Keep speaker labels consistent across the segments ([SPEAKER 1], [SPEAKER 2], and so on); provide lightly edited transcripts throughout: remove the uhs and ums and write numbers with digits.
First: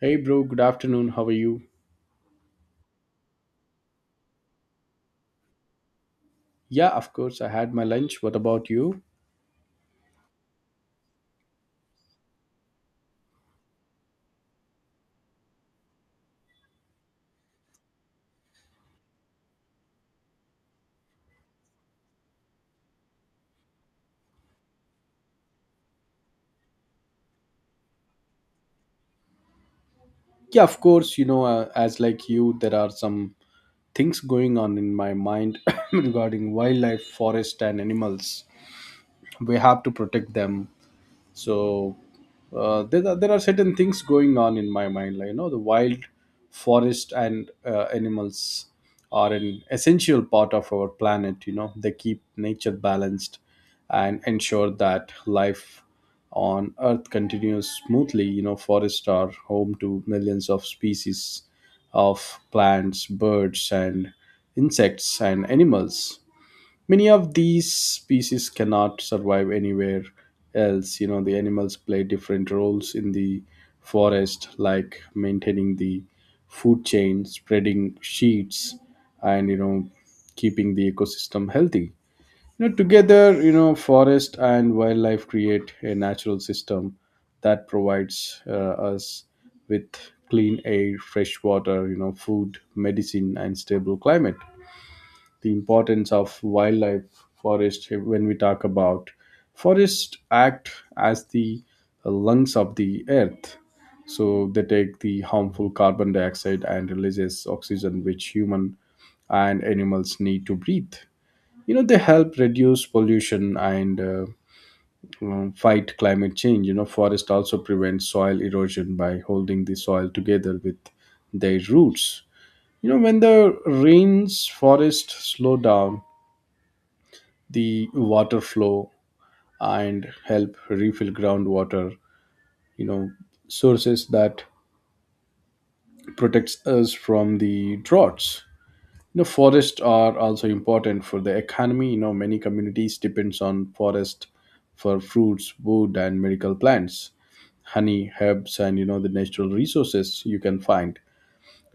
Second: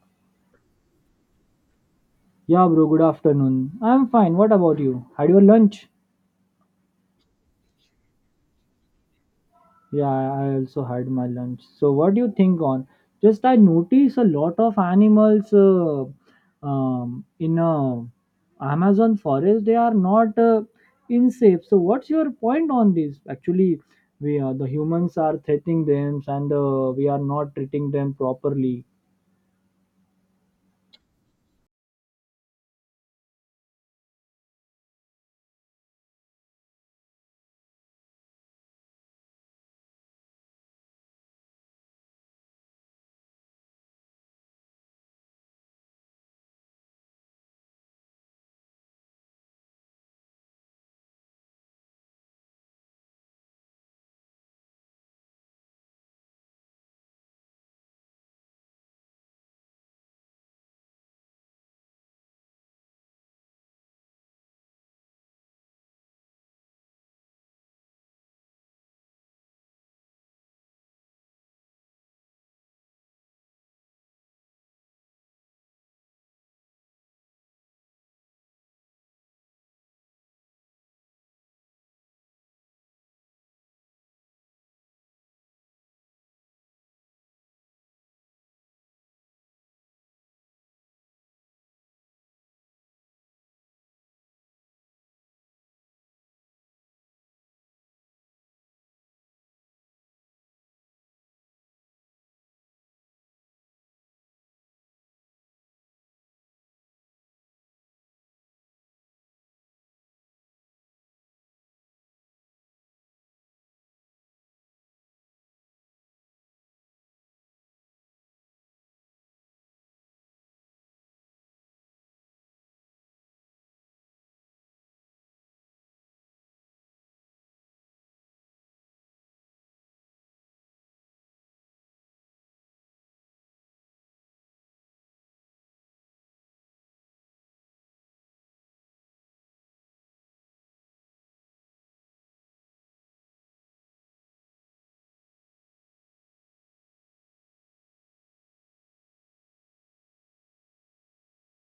[SPEAKER 1] Hey bro, good afternoon. How are you?
[SPEAKER 2] Yeah, bro, good afternoon. I'm fine. What about you? Had your lunch?
[SPEAKER 1] Yeah, of course. I had my lunch. What about you?
[SPEAKER 2] Yeah, I also had my lunch. So, what do you think on? Just I notice a lot of animals in Amazon forest. They are not in safe. So, what's your point on this? Actually, we are the humans are threatening them, and we are not treating them properly.
[SPEAKER 1] Yeah, of course. As like you, there are some things going on in my mind regarding wildlife, forest, and animals. We have to protect them. so there are certain things going on in my mind, like, the wild forest and animals are an essential part of our planet. They keep nature balanced and ensure that life on earth continues smoothly. Forests are home to millions of species of plants, birds, and insects, and animals. Many of these species cannot survive anywhere else. The animals play different roles in the forest, like maintaining the food chain, spreading seeds, and, keeping the ecosystem healthy. Together, forest and wildlife create a natural system that provides us with clean air, fresh water, food, medicine, and stable climate. The importance of wildlife, forest, when we talk about forest, act as the lungs of the earth. So they take the harmful carbon dioxide and releases oxygen which human and animals need to breathe. They help reduce pollution and fight climate change. Forest also prevents soil erosion by holding the soil together with their roots. When the rains, forest slow down the water flow and help refill groundwater, you know sources that protects us from the droughts. Forests are also important for the economy. Many communities depends on forest for fruits, wood, and medical plants, honey, herbs, and, the natural resources you can find.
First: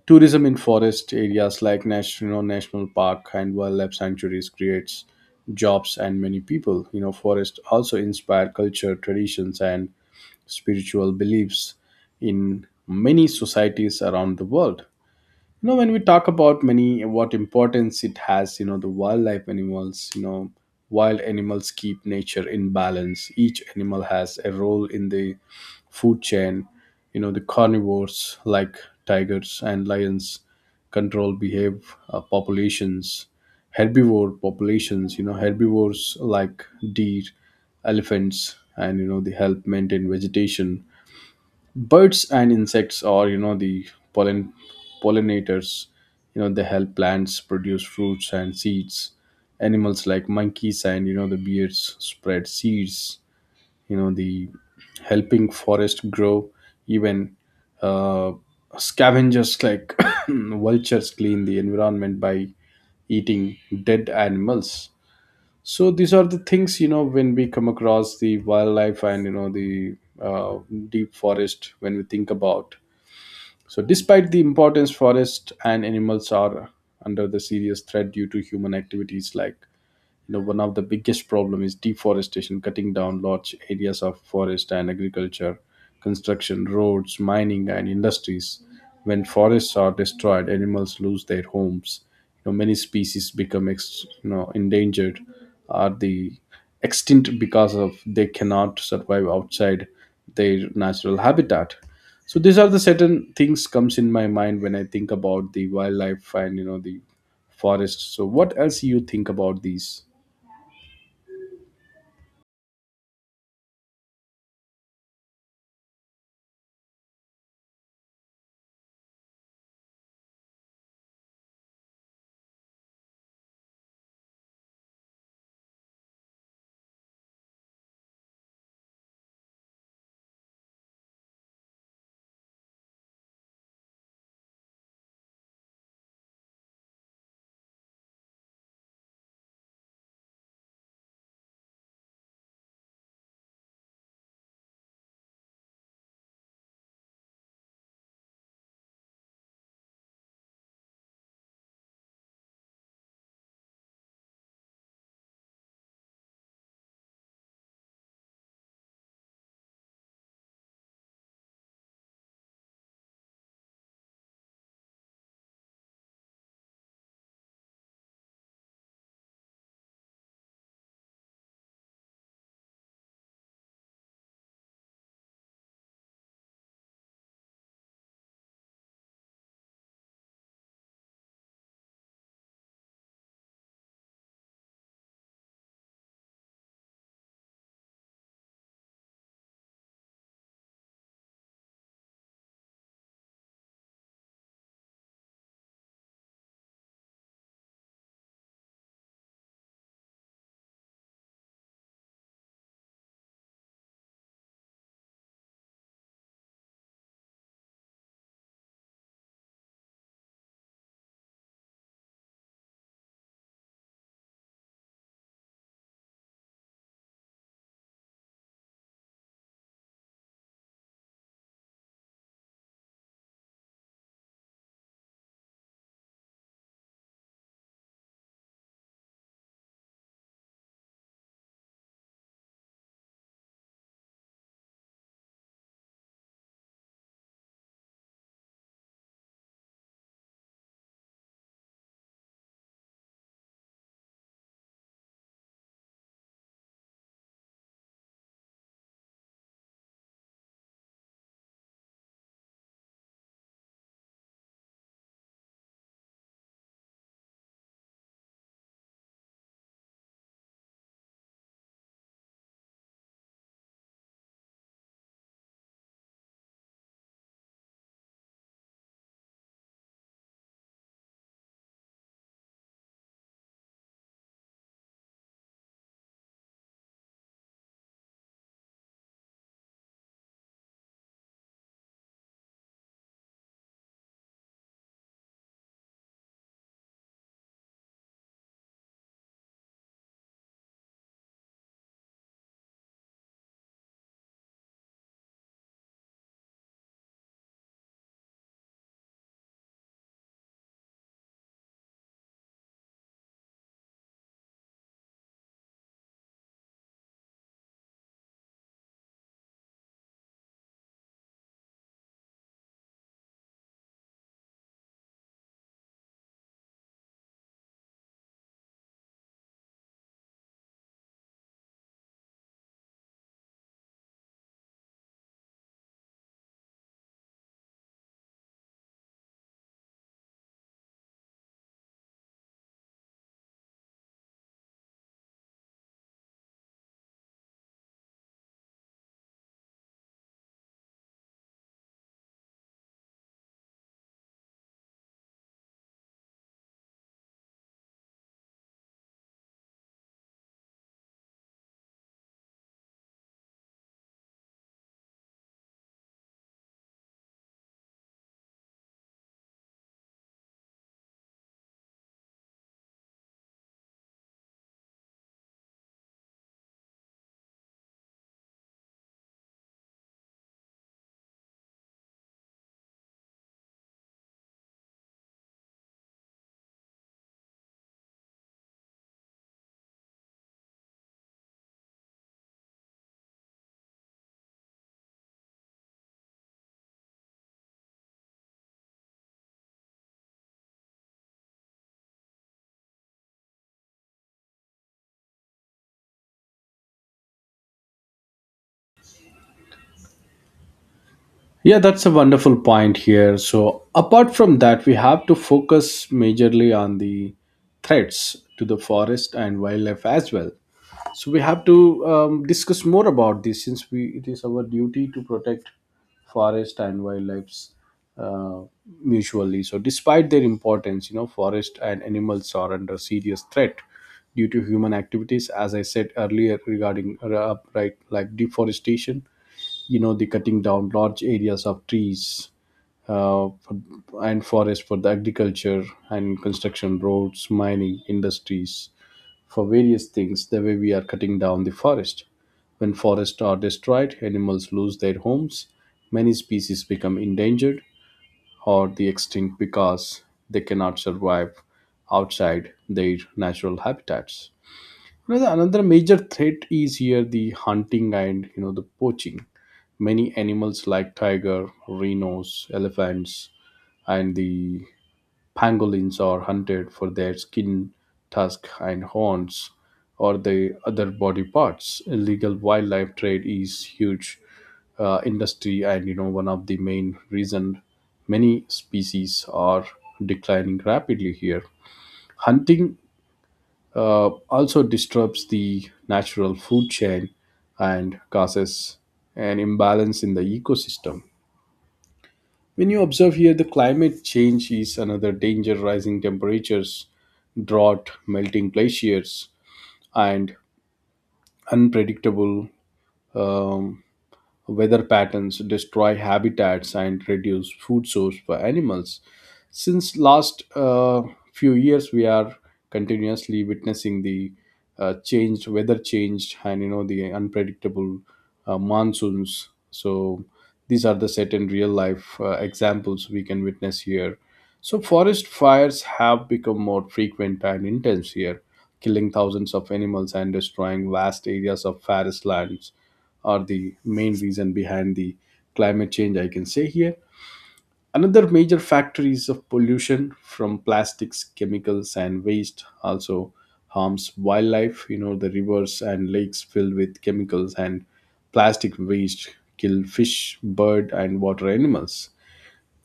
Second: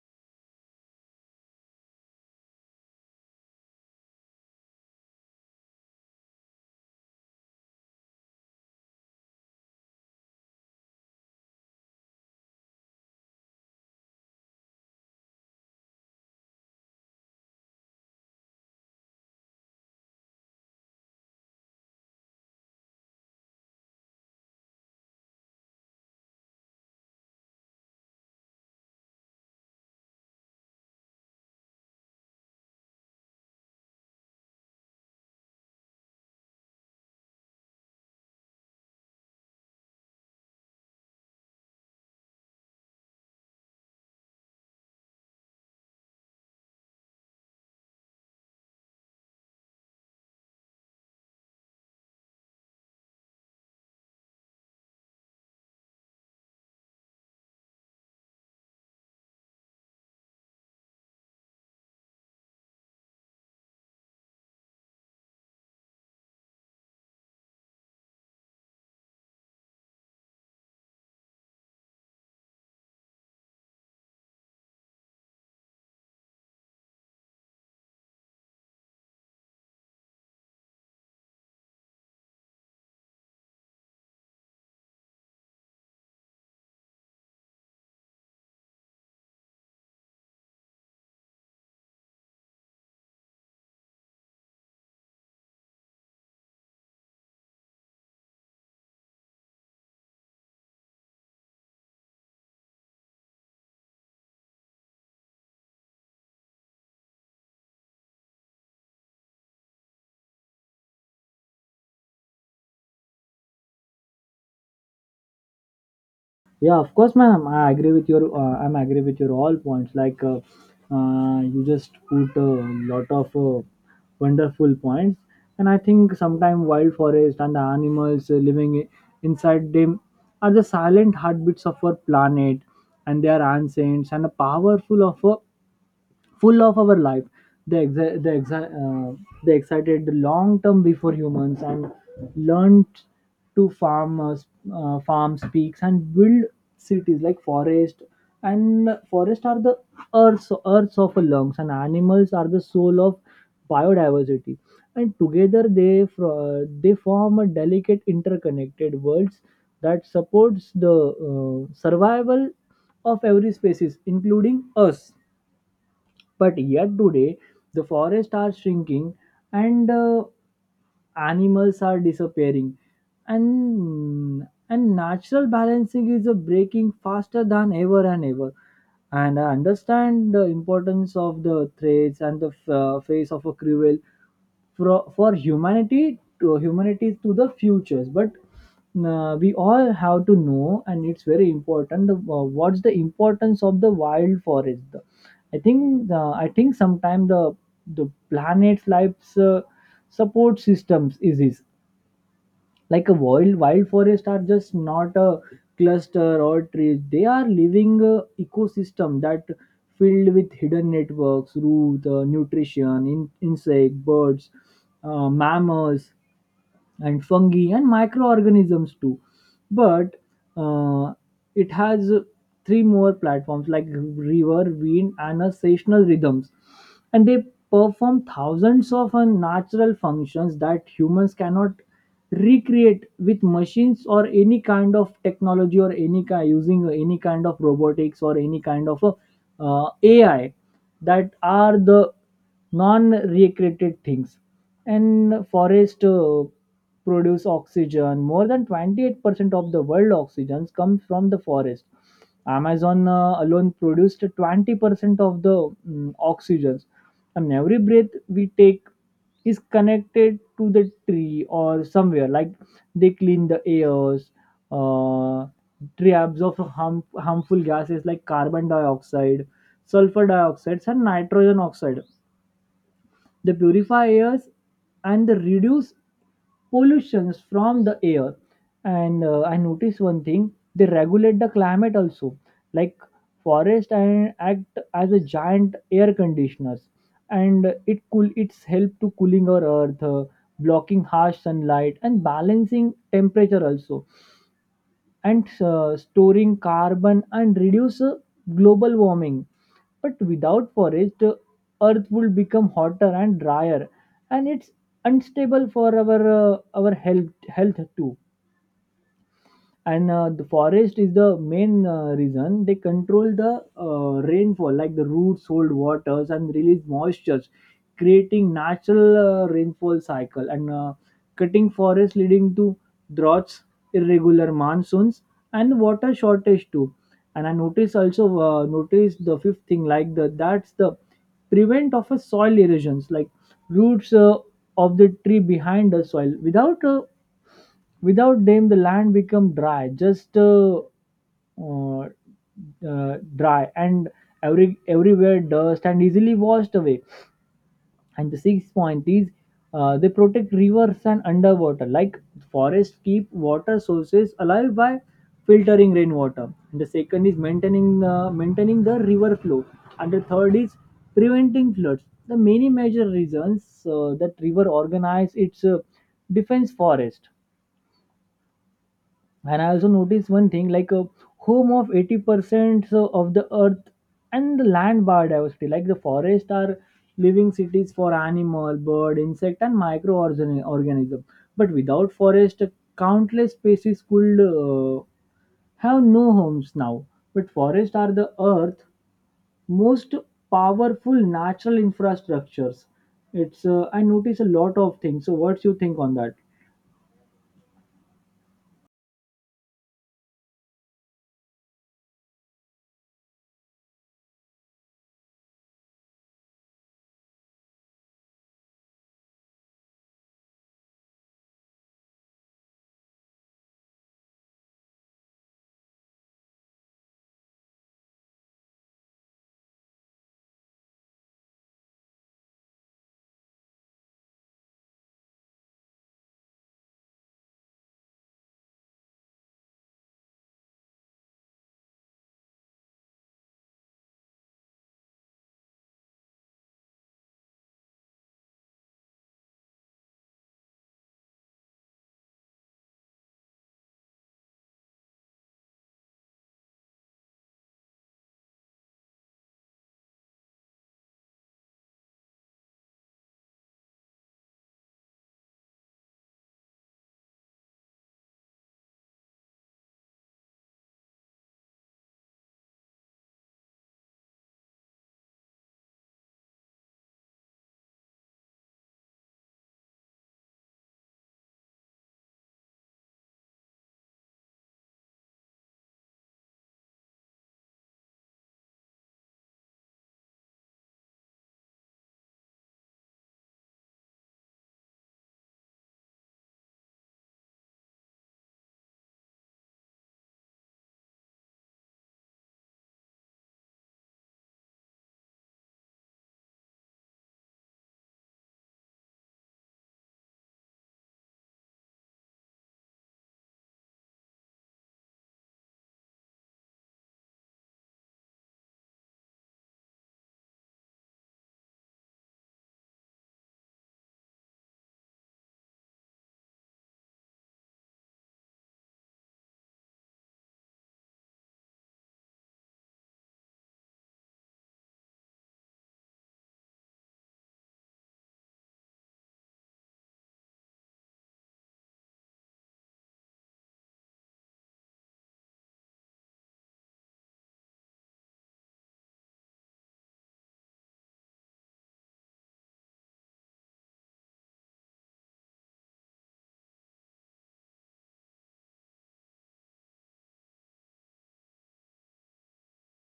[SPEAKER 1] Tourism in forest areas like national park and wildlife sanctuaries creates jobs and many people. You know, forests also inspire culture, traditions, and spiritual beliefs in many societies around the world. You know, when we talk about many what importance it has, you know, the wildlife animals, you know, wild animals keep nature in balance. Each animal has a role in the food chain. You know, the carnivores like tigers and lions control behave populations. Herbivore populations, you know, herbivores like deer, elephants, and, you know, they help maintain vegetation. Birds and insects are, you know, the pollen pollinators. You know, they help plants produce fruits and seeds. Animals like monkeys and, the bears, spread seeds, you know the helping forest grow. Even uh, scavengers like vultures clean the environment by eating dead animals. So these are the things, when we come across the wildlife and, you know the uh, deep forest, when we think about. So despite the importance, forest and animals are under the serious threat due to human activities like, one of the biggest problem is deforestation, cutting down large areas of forest and agriculture, construction, roads, mining, and industries. When forests are destroyed, animals lose their homes. Many species become endangered are the extinct because of they cannot survive outside their natural habitat. So these are the certain things comes in my mind when I think about the wildlife and, you know the forests. So what else you think about these?
[SPEAKER 2] Yeah, of course, ma'am. I agree with your. I'm agree with your all points. Like, you just put a lot of wonderful points, and I think sometimes wild forest and the animals living inside them are the silent heartbeats of our planet, and they are ancients and powerful of a full of our life. They they excited long term before humans and learned to farm speaks and build cities. Like forest are the earths of our lungs, and animals are the soul of biodiversity, and together they form a delicate interconnected worlds that supports the survival of every species including us. But yet today, the forests are shrinking and animals are disappearing, and and natural balancing is a breaking faster than ever and ever. And I understand the importance of the threats and the face of a cruel for humanity to the futures. But we all have to know, and it's very important what's the importance of the wild forest. I think sometimes the planet's life's support systems is this. Like a wild forest are just not a cluster or trees, they are living ecosystem that filled with hidden networks root nutrition insect birds mammals and fungi and microorganisms too. But uh, it has three more platforms like river wind and a seasonal rhythms, and they perform thousands of natural functions that humans cannot recreate with machines or any kind of technology or any kind using any kind of robotics or any kind of AI, that are the non-recreated things. And forest produce oxygen. More than 28% of the world oxygen comes from the forest. Amazon alone produced 20% of the oxygens, and every breath we take is connected to the tree or somewhere. Like, they clean the airs. uh, Tree absorbs harmful gases like carbon dioxide, sulfur dioxide, and nitrogen oxide. They purify airs, and they reduce pollutions from the air. And I noticed one thing: they regulate the climate also, like forest and act as a giant air conditioners, and it cool it's help to cooling our earth, blocking harsh sunlight and balancing temperature also, and storing carbon and reduce global warming. But without forest, the earth will become hotter and drier, and it's unstable for our health too. And the forest is the main reason they control the rainfall. Like the roots hold waters and release moistures creating natural rainfall cycle, and cutting forest leading to droughts, irregular monsoons, and water shortage too. And I notice the fifth thing, like the that's the prevent of a soil erosions. Like roots of the tree behind the soil Without them, the land become dry, just uh, dry, and everywhere dust and easily washed away. And the sixth point is they protect rivers and underwater, like forests keep water sources alive by filtering rainwater. And the second is maintaining the river flow, and the third is preventing floods. The many major reasons that river organize its defense forest. And I also noticed one thing, like a home of 80% so of the earth and the land biodiversity. Like the forest are living cities for animal bird insect and microorganism, but without forest countless species could have no homes now. But forests are the earth most powerful natural infrastructures. It's I notice a lot of things. So what's you think on that?
[SPEAKER 1] Yeah, that's a wonderful point here. So, apart from that, we have to focus majorly on the threats to the forest and wildlife as well. So, we have to discuss more about this, since we it is our duty to protect forest and wildlife uh, mutually. So, despite their importance, you know, forest and animals are under serious threat due to human activities, as I said earlier regarding right, like deforestation. You know, the cutting down large areas of trees uh, for, and forest for the agriculture and construction, roads, mining, industries, for various things, the way we are cutting down the forest. When forests are destroyed, animals lose their homes, many species become endangered or the extinct because they cannot survive outside their natural habitats. You know, the another major threat is here the hunting and, you know, the poaching. Many animals like tiger, rhinos, elephants, and the pangolins are hunted for their skin, tusk, and horns, or the other body parts. Illegal wildlife trade is huge industry, and, you know, one of the main reason many species are declining rapidly here. Hunting also disrupts the natural food chain and causes an imbalance in the ecosystem. When you observe here, the climate change is another danger: rising temperatures, drought, melting glaciers, and unpredictable um, weather patterns destroy habitats and reduce food source for animals. Since last few years we are continuously witnessing the changed and, you know, the unpredictable monsoons. So these are the certain real life examples we can witness here. So forest fires have become more frequent and intense here, killing thousands of animals and destroying vast areas of forest lands, are the main reason behind the climate change, I can say here. Another major factor is of pollution from plastics, chemicals, and waste also harms wildlife. You know, the rivers and lakes filled with chemicals and plastic waste kill fish, bird, and water animals.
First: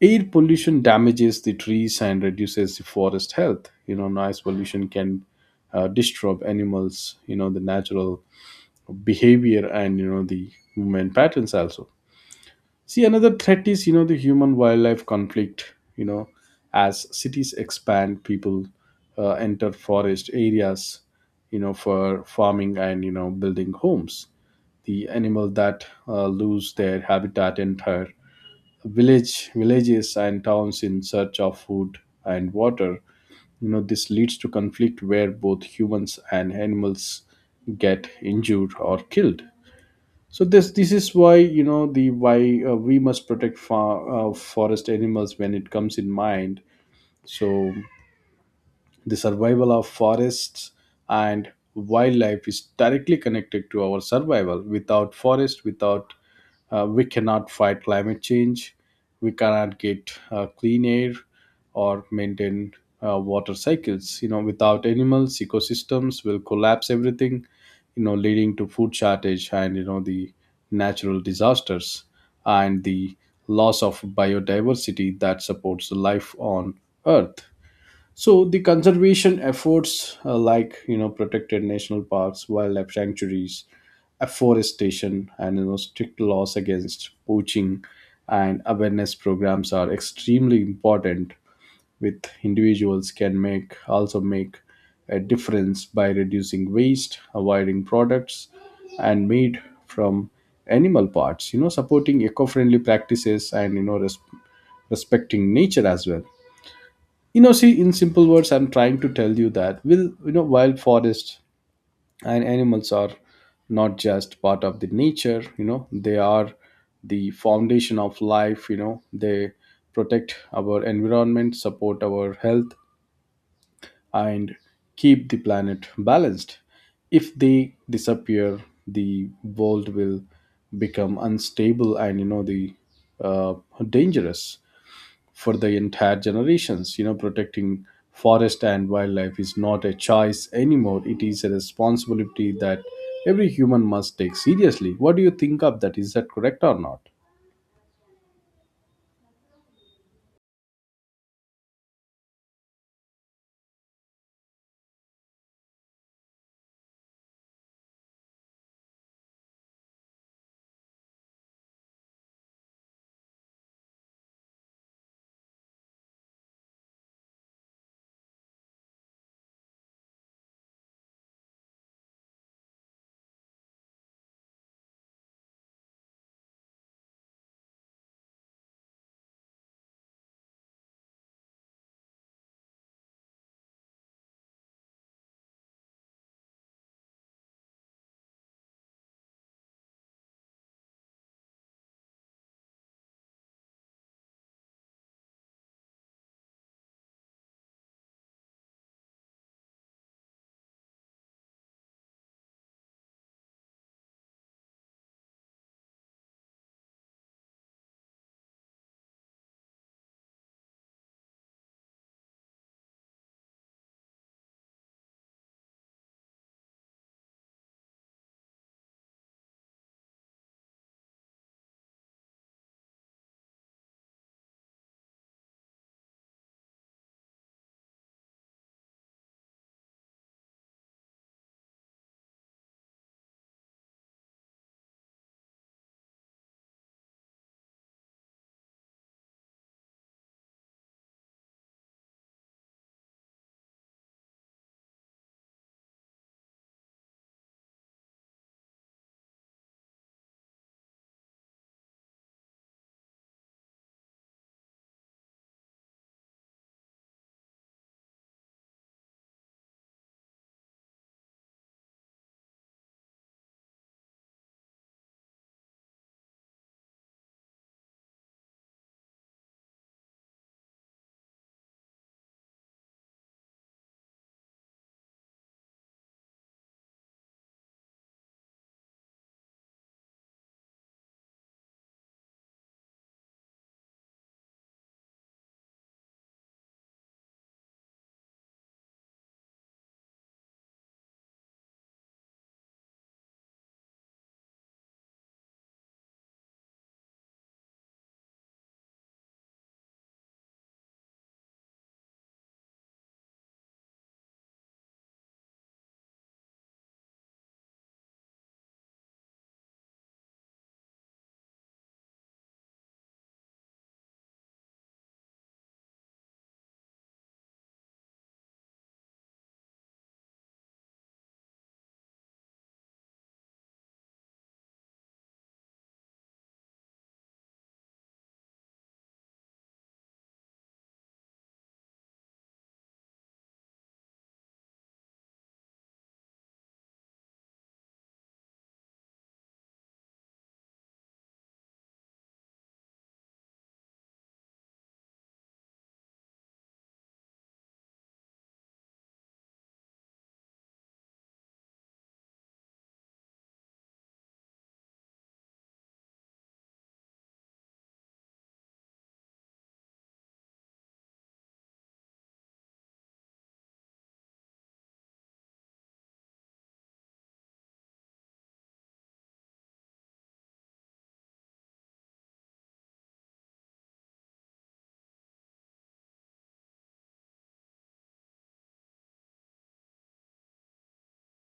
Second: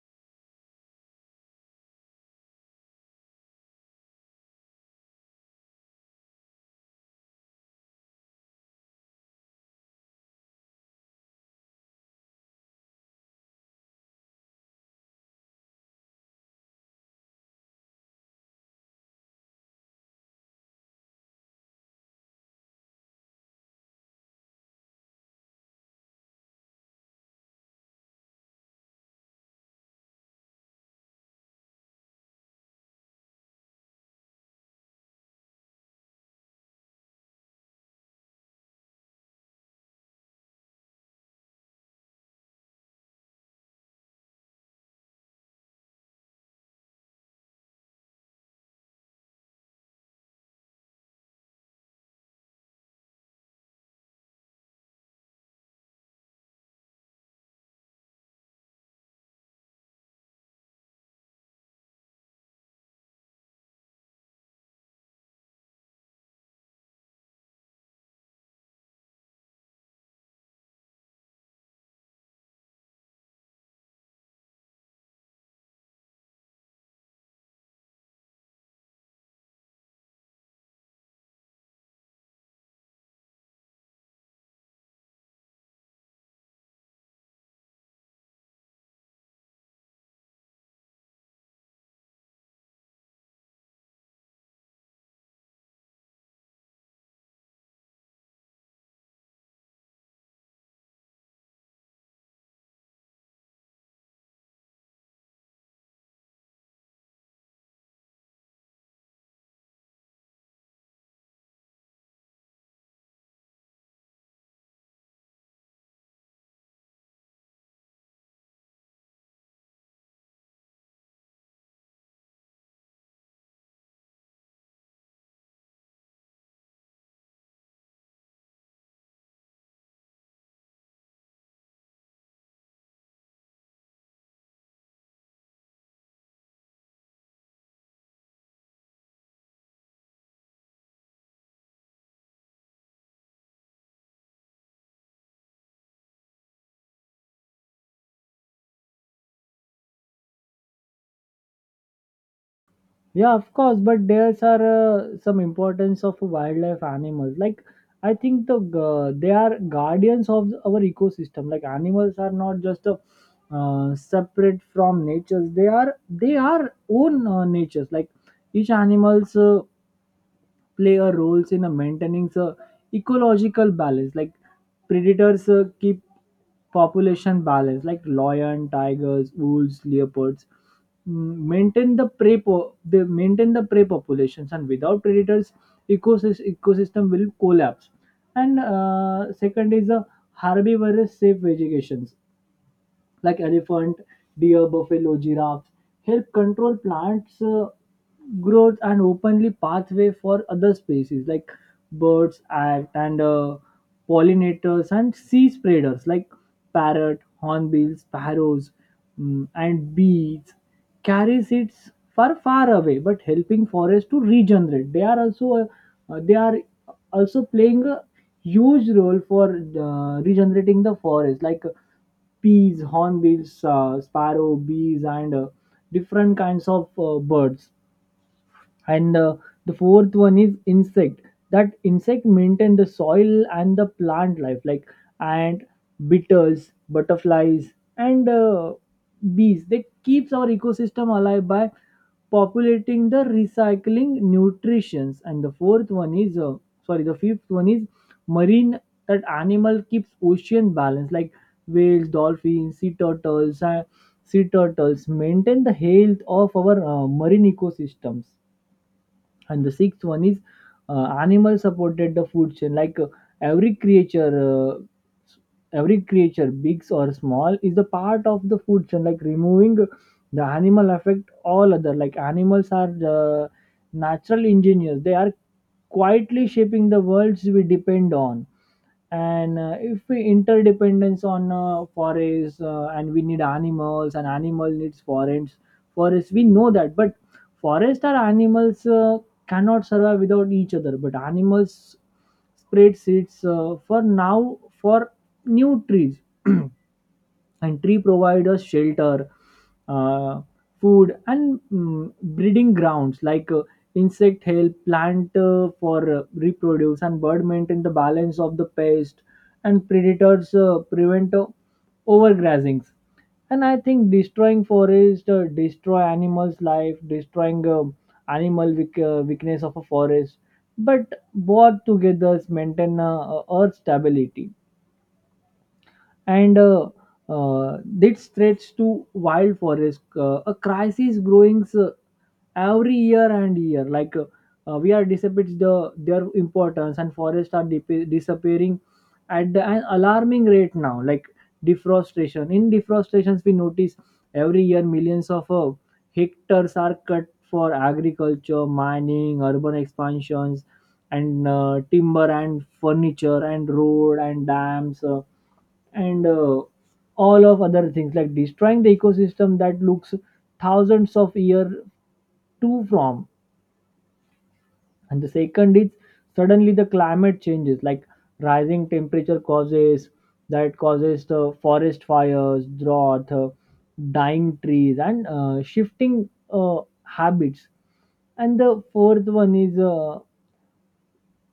[SPEAKER 1] Air pollution damages the trees and reduces the forest health. You know, noise pollution can disturb animals. You know, the natural behavior and, you know, the movement patterns also. See, another threat is, you know, the human wildlife conflict. You know, as cities expand, people enter forest areas, you know, for farming and, you know, building homes. The animal that lose their habitat enter villages and towns in search of food and water. You know, this leads to conflict where both humans and animals get injured or killed. So this is why, you know, the why we must protect forest animals when it comes in mind. So the survival of forests and wildlife is directly connected to our survival. Without forest, without we cannot fight climate change, we cannot get clean air or maintain water cycles. You know, without animals, ecosystems will collapse everything. You know, leading to food shortage and, you know the natural disasters, and the loss of biodiversity that supports life on Earth. So the conservation efforts, like, you know, protected national parks, wildlife sanctuaries, afforestation, and, you know, strict laws against poaching, and awareness programs are extremely important. With individuals can make a difference by reducing waste, avoiding products, and meat from animal parts. You know, supporting eco-friendly practices and, respecting nature as well. You know, see, in simple words, I'm trying to tell you that will, you know, wild forests and animals are not just part of the nature. You know, they are the foundation of life. You know, they protect our environment, support our health, and keep the planet balanced. If they disappear, the world will become unstable and, you know the uh, dangerous for the entire generations. You know, protecting forest and wildlife is not a choice anymore, it is a responsibility that every human must take seriously. What do you think of that, is that correct or not?
[SPEAKER 2] Yeah, of course, but there's are some importance of wildlife animals. Like I think they are guardians of our ecosystem. Like animals are not just separate from natures. They are own natures. Like each animals play a roles in a maintaining the ecological balance, like predators keep population balance like lion tigers wolves leopards maintain the prey po- they maintain the prey populations, and without predators ecosystem will collapse. And second is a herbivorous safe vegetation like elephant, deer, buffalo, giraffe, help control plants' growth and openly pathway for other species like birds act and pollinators and sea spreaders like parrot, hornbills, sparrows, and bees carry seeds far away, but helping forest to regenerate. They are also playing a huge role for regenerating the forest, like peas hornbills sparrow bees and different kinds of birds. And the fourth one is insect, that insect maintain the soil and the plant life like ant beetles butterflies and bees. They keeps our ecosystem alive by populating the recycling nutritions. And the fifth one is marine, that animal keeps ocean balance like whales dolphins sea turtles, and sea turtles maintain the health of our marine ecosystems. And the sixth one is animal supported the food chain, like every creature uh, every creature big or small is the part of the food chain. Like removing the animal affect all other, like animals are the natural engineers. They are quietly shaping the worlds we depend on. And if we interdependence on forests, and we need animals and animal needs forests, we know that. But forests are animals cannot survive without each other, but animals spread seeds for new trees, and tree provide us shelter, uh, food and breeding grounds. Like insect help plant for reproduce, and bird maintain the balance of the pest, and predators prevent overgrazings. And I think destroying forest destroy animals life, destroying animal weakness of a forest. But both together maintain earth stability. And that spreads to wild forest. A crisis growing every year and year. Like we are dissipates the their importance, and forests are disappearing at an alarming rate now. Like deforestation. In deforestations, we notice every year millions of hectares are cut for agriculture, mining, urban expansions, and timber and furniture and road and dams. And all of other things like destroying the ecosystem that looks thousands of year to from. And the second is suddenly the climate changes, like rising temperature causes the forest fires drought. Dying trees and shifting habits. And the fourth one is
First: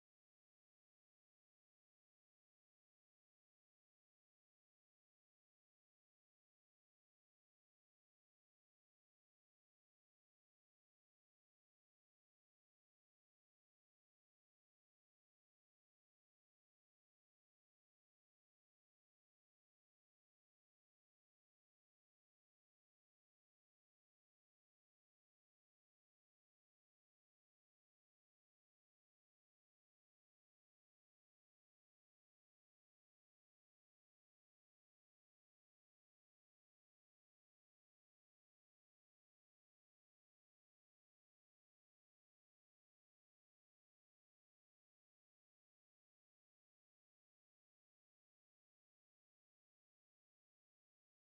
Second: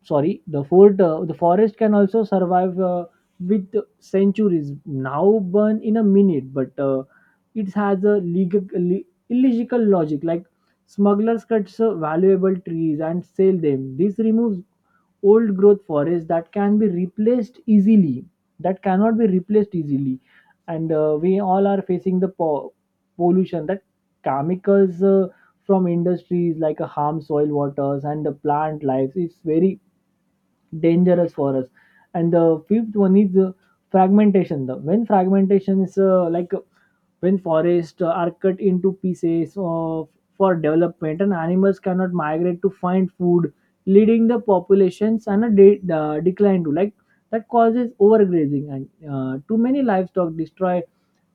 [SPEAKER 2] sorry the fort the forest can also survive with centuries, now burn in a minute. But it has a illogical logic. Like smugglers cuts valuable trees and sell them, this removes old growth forest that cannot be replaced easily. And we all are facing the pollution, that chemicals from industries like harm soil waters and the plant life. It's very dangerous for us. And the fifth one is fragmentation. The when fragmentation is like When forests are cut into pieces for development, and animals cannot migrate to find food, leading the populations and a decline to. Like that causes overgrazing, and too many livestock destroy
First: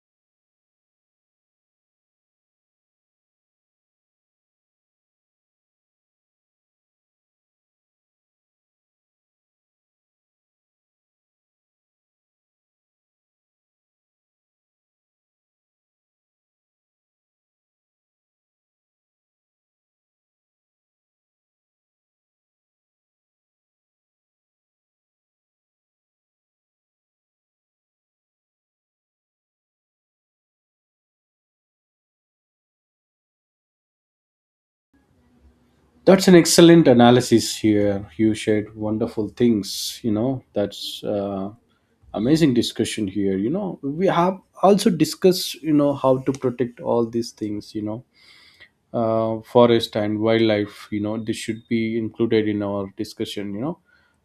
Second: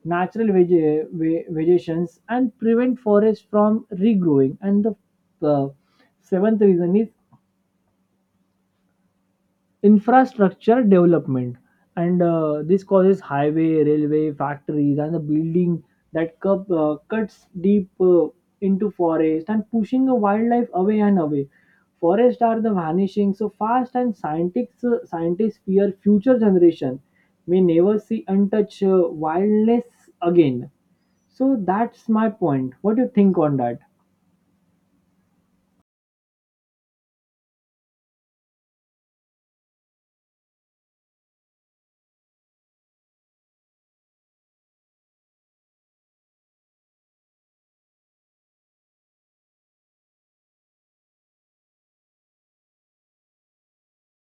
[SPEAKER 2] natural vegetations, and prevent forests from regrowing. And the uh, seventh reason is infrastructure development. And this causes highway railway factories and the building that cuts deep into forest and pushing the wildlife away and away. Forests are the vanishing so fast, and scientists fear future generation may never see untouched wildness again. So that's my point. What do you think on that?
[SPEAKER 1] That's an excellent analysis here, you shared wonderful things, you know, that's amazing discussion here. You know, we have also discussed, you know, how to protect all these things, you know, forest and wildlife, you know, this should be included in our discussion.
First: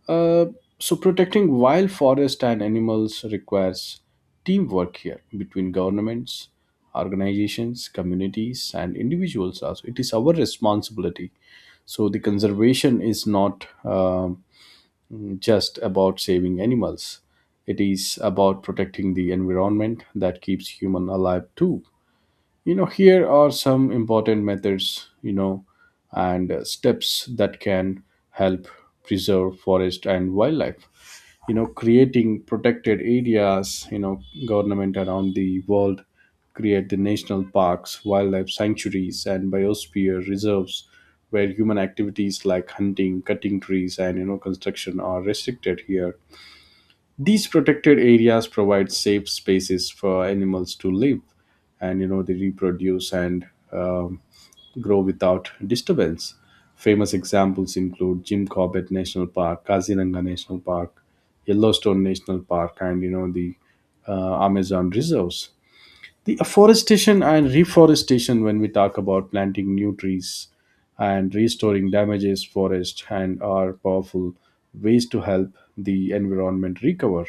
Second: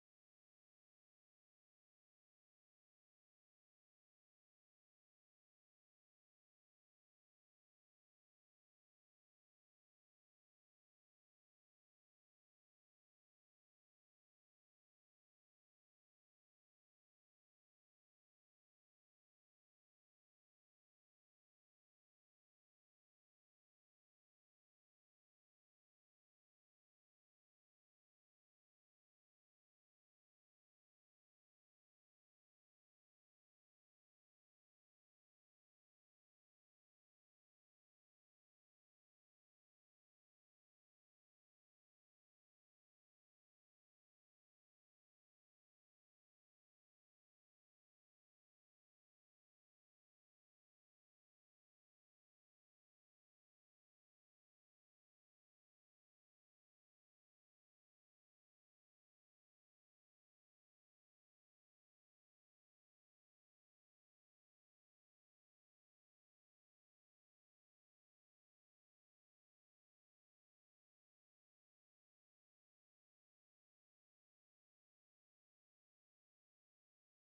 [SPEAKER 1] uh, so protecting wild forest and animals requires teamwork here between governments, organizations, communities, and individuals also, it is our responsibility. So the conservation is not just about saving animals, it is about protecting the environment that keeps human alive too. You know, here are some important methods, you know, and steps that can help preserve forest and wildlife. You know, creating protected areas, you know, government around the world create the national parks, wildlife sanctuaries, and biosphere reserves where human activities like hunting, cutting trees, and, construction are restricted here. These protected areas provide safe spaces for animals to live and, they reproduce and um, grow without disturbance. Famous examples include Jim Corbett National Park, Kaziranga National Park, Yellowstone National Park, and you know the Amazon reserves. The afforestation and reforestation, when we talk about planting new trees and restoring damages forest and are powerful ways to help the environment recover.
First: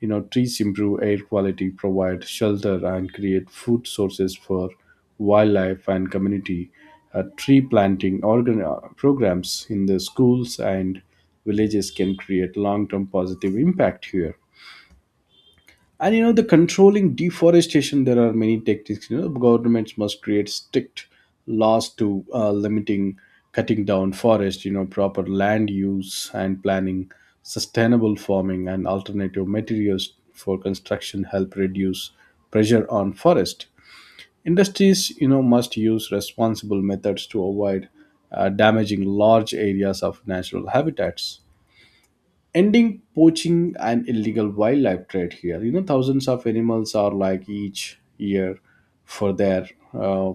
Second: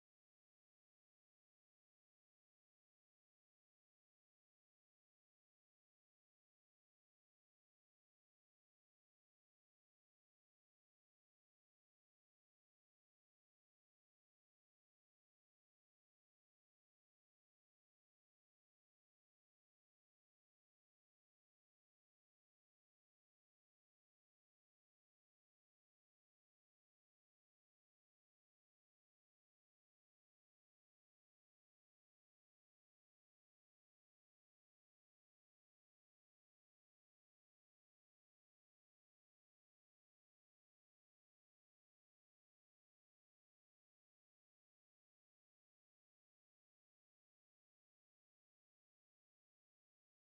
[SPEAKER 1] Trees improve air quality, provide shelter, and create food sources for wildlife and community. Tree planting programs in the schools and villages can create long-term positive impact here. And you know the Controlling deforestation, there are many tactics. Governments must create strict laws to limiting cutting down forest. Proper land use and planning, sustainable farming, and alternative materials for construction help reduce pressure on forest. Industries, must use responsible methods to avoid damaging large areas of natural habitats. Ending poaching and illegal wildlife trade here. You know, thousands of animals are like each year for their uh,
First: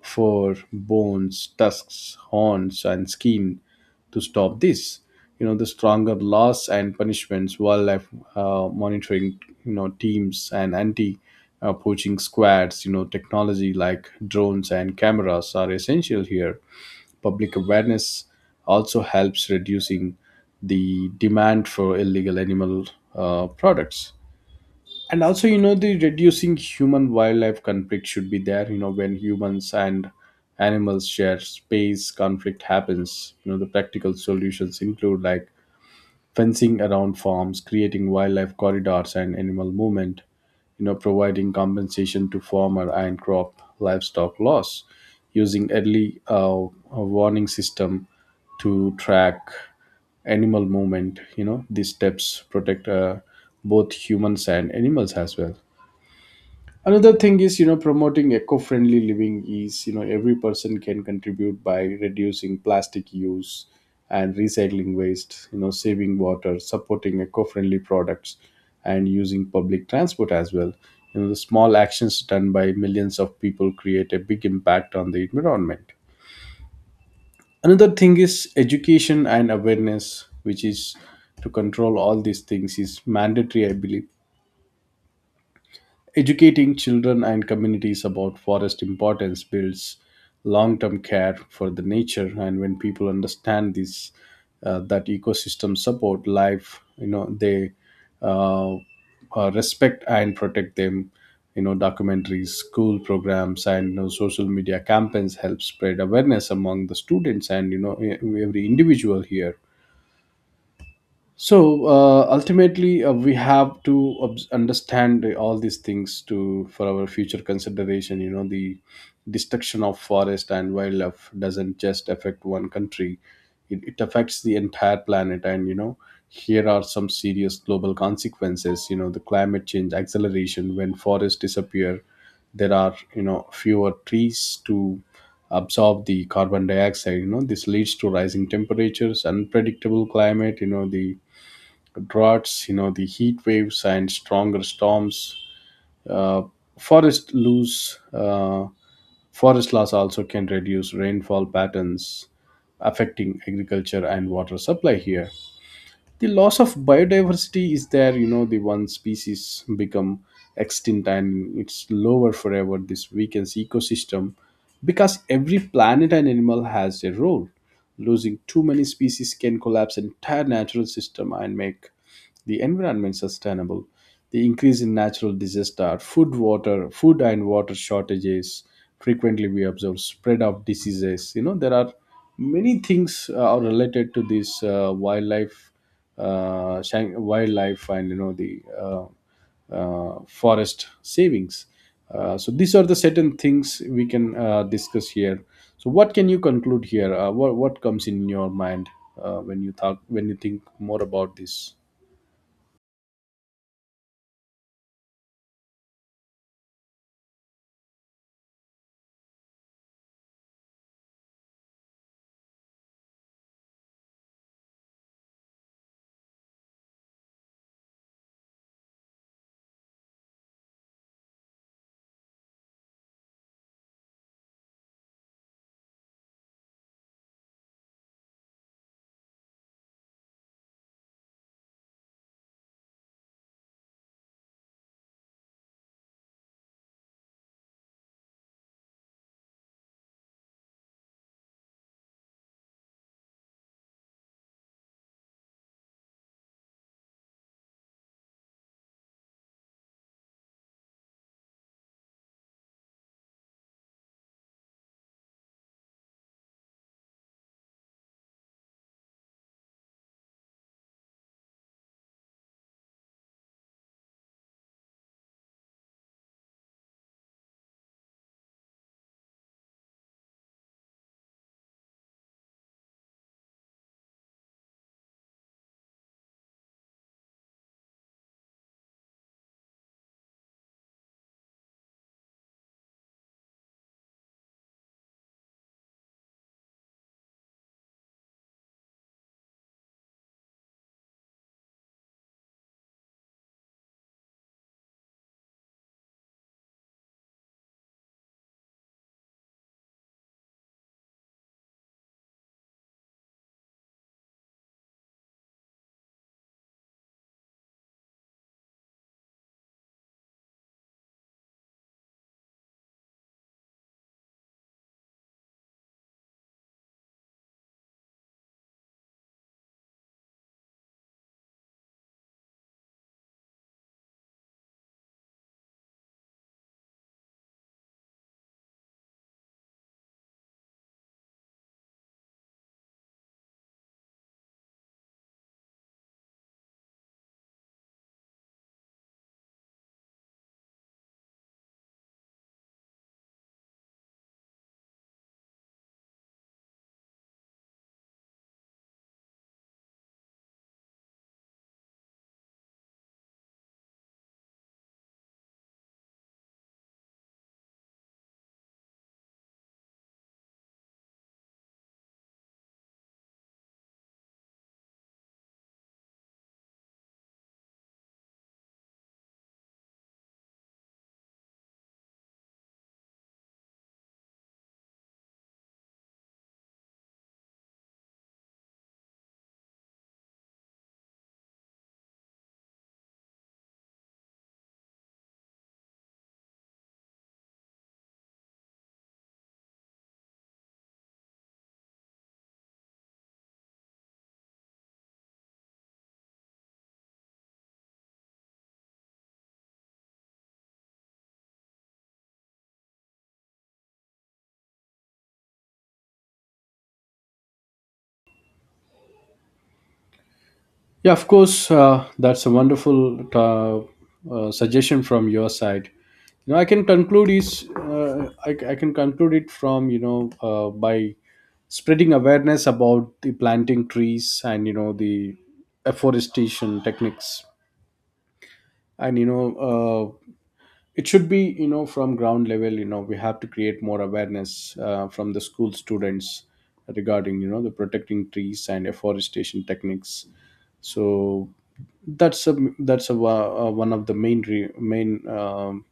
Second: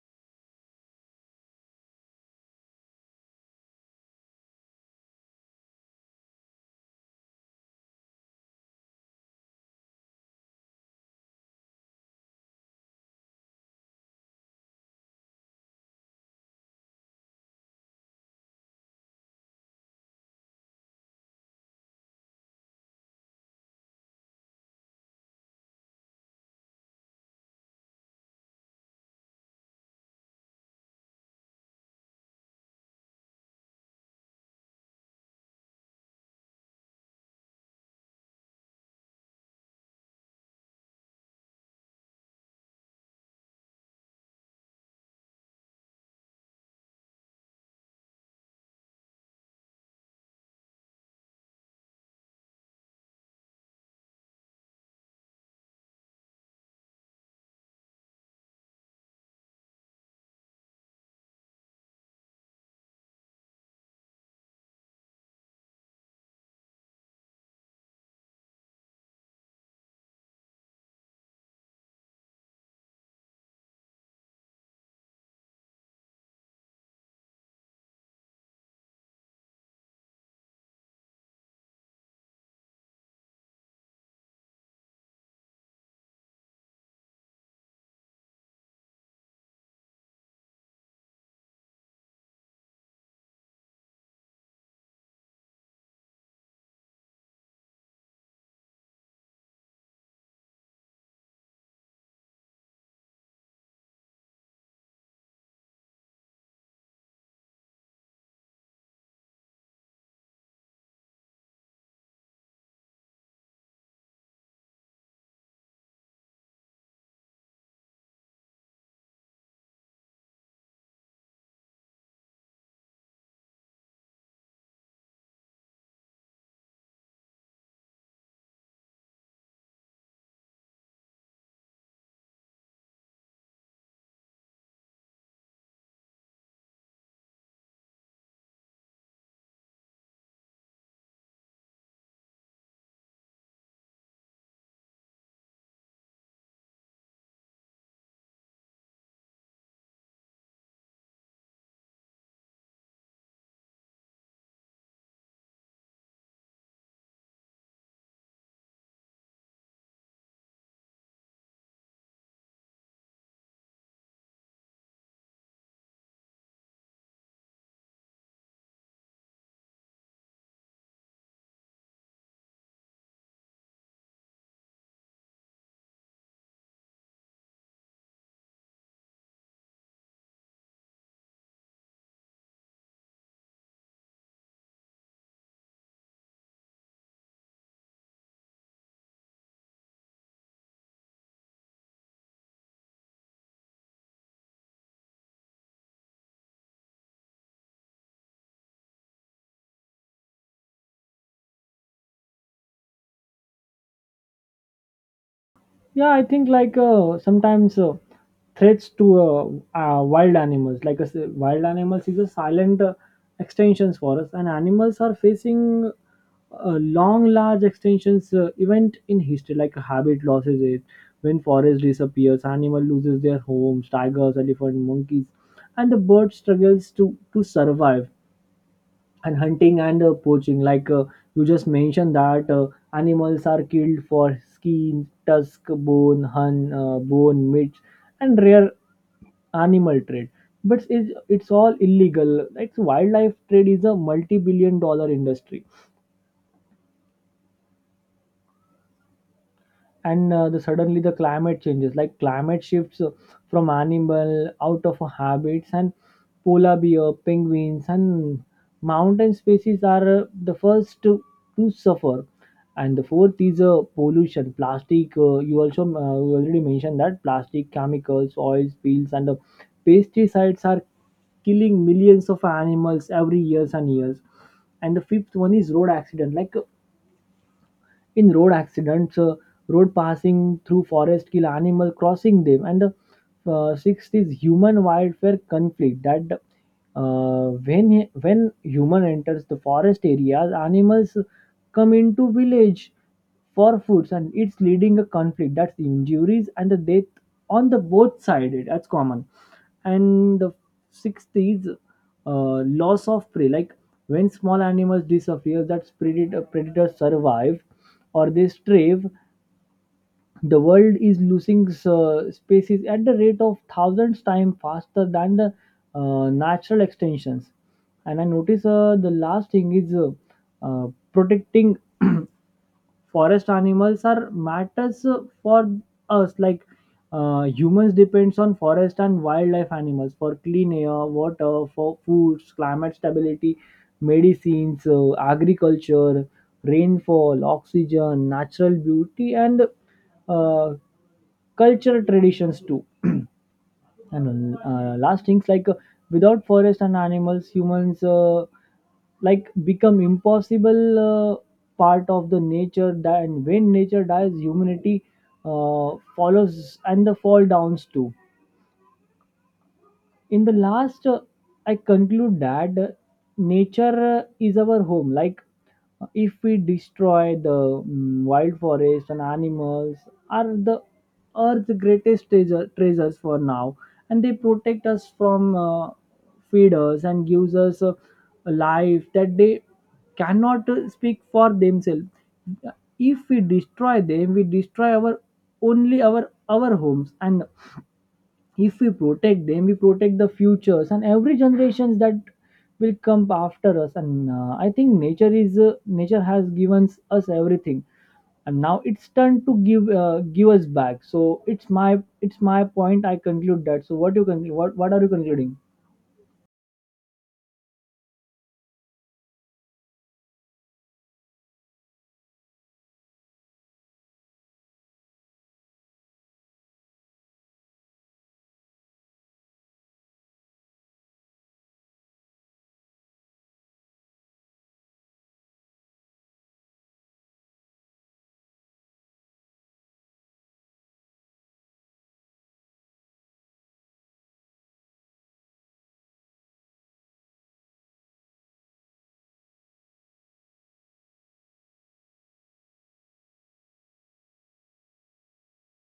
[SPEAKER 1] fur, bones, tusks, horns, and skin. To stop this, the stronger laws and punishments, wildlife monitoring, teams and anti. Poaching squads, technology like drones and cameras are essential here. Public awareness also helps reducing the demand for illegal animal products. And also, you know the reducing human wildlife conflict should be there. When humans and animals share space, conflict happens. You know the Practical solutions include like fencing around farms, creating wildlife corridors and animal movement, providing compensation to farmer and crop livestock loss, using early warning system to track animal movement. You know, these steps protect both humans and animals as well. Another thing is, promoting eco-friendly living is, every person can contribute by reducing plastic use and recycling waste, saving water, supporting eco-friendly products, and using public transport as well. You know the Small actions done by millions of people create a big impact on the environment. Another thing is education and awareness, which is to control all these things is mandatory, I believe. Educating children and communities about forest importance builds long-term care for the nature, and when people understand this, that ecosystem support life, they uh, respect and protect them. You know, documentaries, school programs, and social media campaigns help spread awareness among the students and every individual here. So ultimately, we have to understand all these things to for our future consideration. You know the Destruction of forest and wildlife doesn't just affect one country, it affects the entire planet. And here are some serious global consequences. You know the Climate change acceleration, when forests disappear, there are, fewer trees to absorb the carbon dioxide. This leads to rising temperatures, unpredictable climate, you know the droughts, the heat waves and stronger storms. Uh, forest lose, uh, Forest loss also can reduce rainfall patterns, affecting agriculture and water supply here. The loss of biodiversity is there. You know the One species become extinct and it's lower forever. This weakens ecosystem because every planet and animal has a role. Losing too many species can collapse entire natural system and make the environment sustainable. The increase in natural disaster, food and water shortages, frequently we observe spread of diseases. There are many things are related to this, wildlife wildlife and you know the forest savings. So these are the certain things we can discuss here. So what can you conclude here? What comes in your mind when you talk when you think more about this?
[SPEAKER 2] Yeah, I think like sometimes threats to wild animals, like I wild animals, is a silent extensions for us. And animals are facing a long, large extensions event in history, like habit losses. It When forest disappears, animal loses their homes, tigers, elephant, monkeys, and the bird struggles to survive. And hunting and poaching, like you just mentioned that animals are killed for skin tusk bone meat and rare animal trade. But it's all illegal, like wildlife trade is a multi-billion-dollar industry. And the suddenly the climate changes, like climate shifts from animal out of habits. And polar bear penguins and mountain species are the first to suffer. And the fourth is pollution plastic. You already mentioned that plastic chemicals oils spills and pesticides are killing millions of animals every years and years. And the fifth one is road accident. Like in road accidents, road passing through forest kill animal crossing them. And the sixth is human wildlife conflict. That when human enters the forest areas, animals come into village for foods, and it's leading a conflict, that's the injuries and the death on the both side. That's common. And the sixth is loss of prey, like when small animals disappear, that predators survive, or they strive. The world is losing species at the rate of thousands times faster than the natural extensions. And I notice the last thing is uh, protecting forest animals are matters for us. Like humans depends on forest and wildlife animals for clean air water for foods, climate stability, medicines, agriculture, rainfall, oxygen, natural beauty, and uh, cultural traditions too. And last things, like without forest and animals humans like become impossible part of the nature that. And when nature dies, humanity follows, and the fall downs too. In the last I conclude that nature is our home. Like if we destroy the wild forest, and animals are the earth's greatest treasures for now. And they protect us from feeders and gives us a life that they cannot speak for themselves. If we destroy them, we destroy our only our homes. And if we protect them, we protect the futures and every generations that will come after us. And I think nature has given us everything, and now it's turn to give us back. So it's my point, I conclude that. So what you conclude? What are you concluding?
[SPEAKER 1] Yeah, of course, that's a wonderful suggestion from your side. You know, I can conclude is, uh, I can conclude it from, by spreading awareness about the planting trees and you know the afforestation techniques. And uh, it should be, from ground level. We have to create more awareness from the school students regarding, the protecting trees and afforestation techniques. So one of the main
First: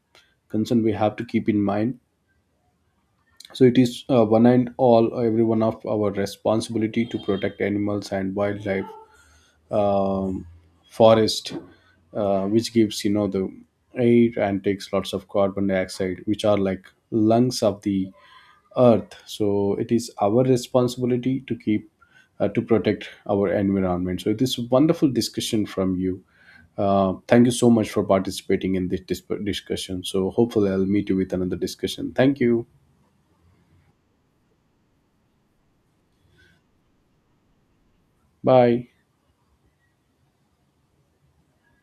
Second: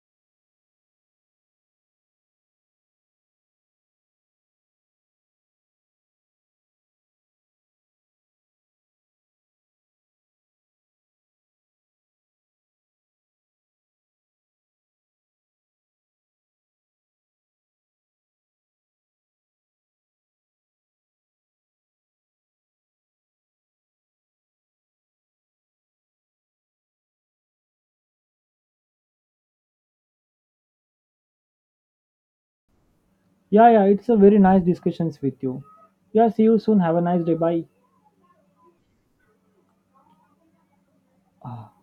[SPEAKER 1] concern we have to keep in mind. So it is, one and all, every one of our responsibility to protect animals and wildlife, um, forest, which gives, the air and takes lots of carbon dioxide, which are like lungs of the earth. So it is our responsibility to keep, to protect our environment. So this wonderful discussion from you, thank you so much for participating in this discussion. So hopefully I'll meet you with another discussion. Thank you.
[SPEAKER 2] Yeah, yeah, it's a very nice discussions with you. Yeah, see you soon. Have a nice day. Bye.
[SPEAKER 1] Bye.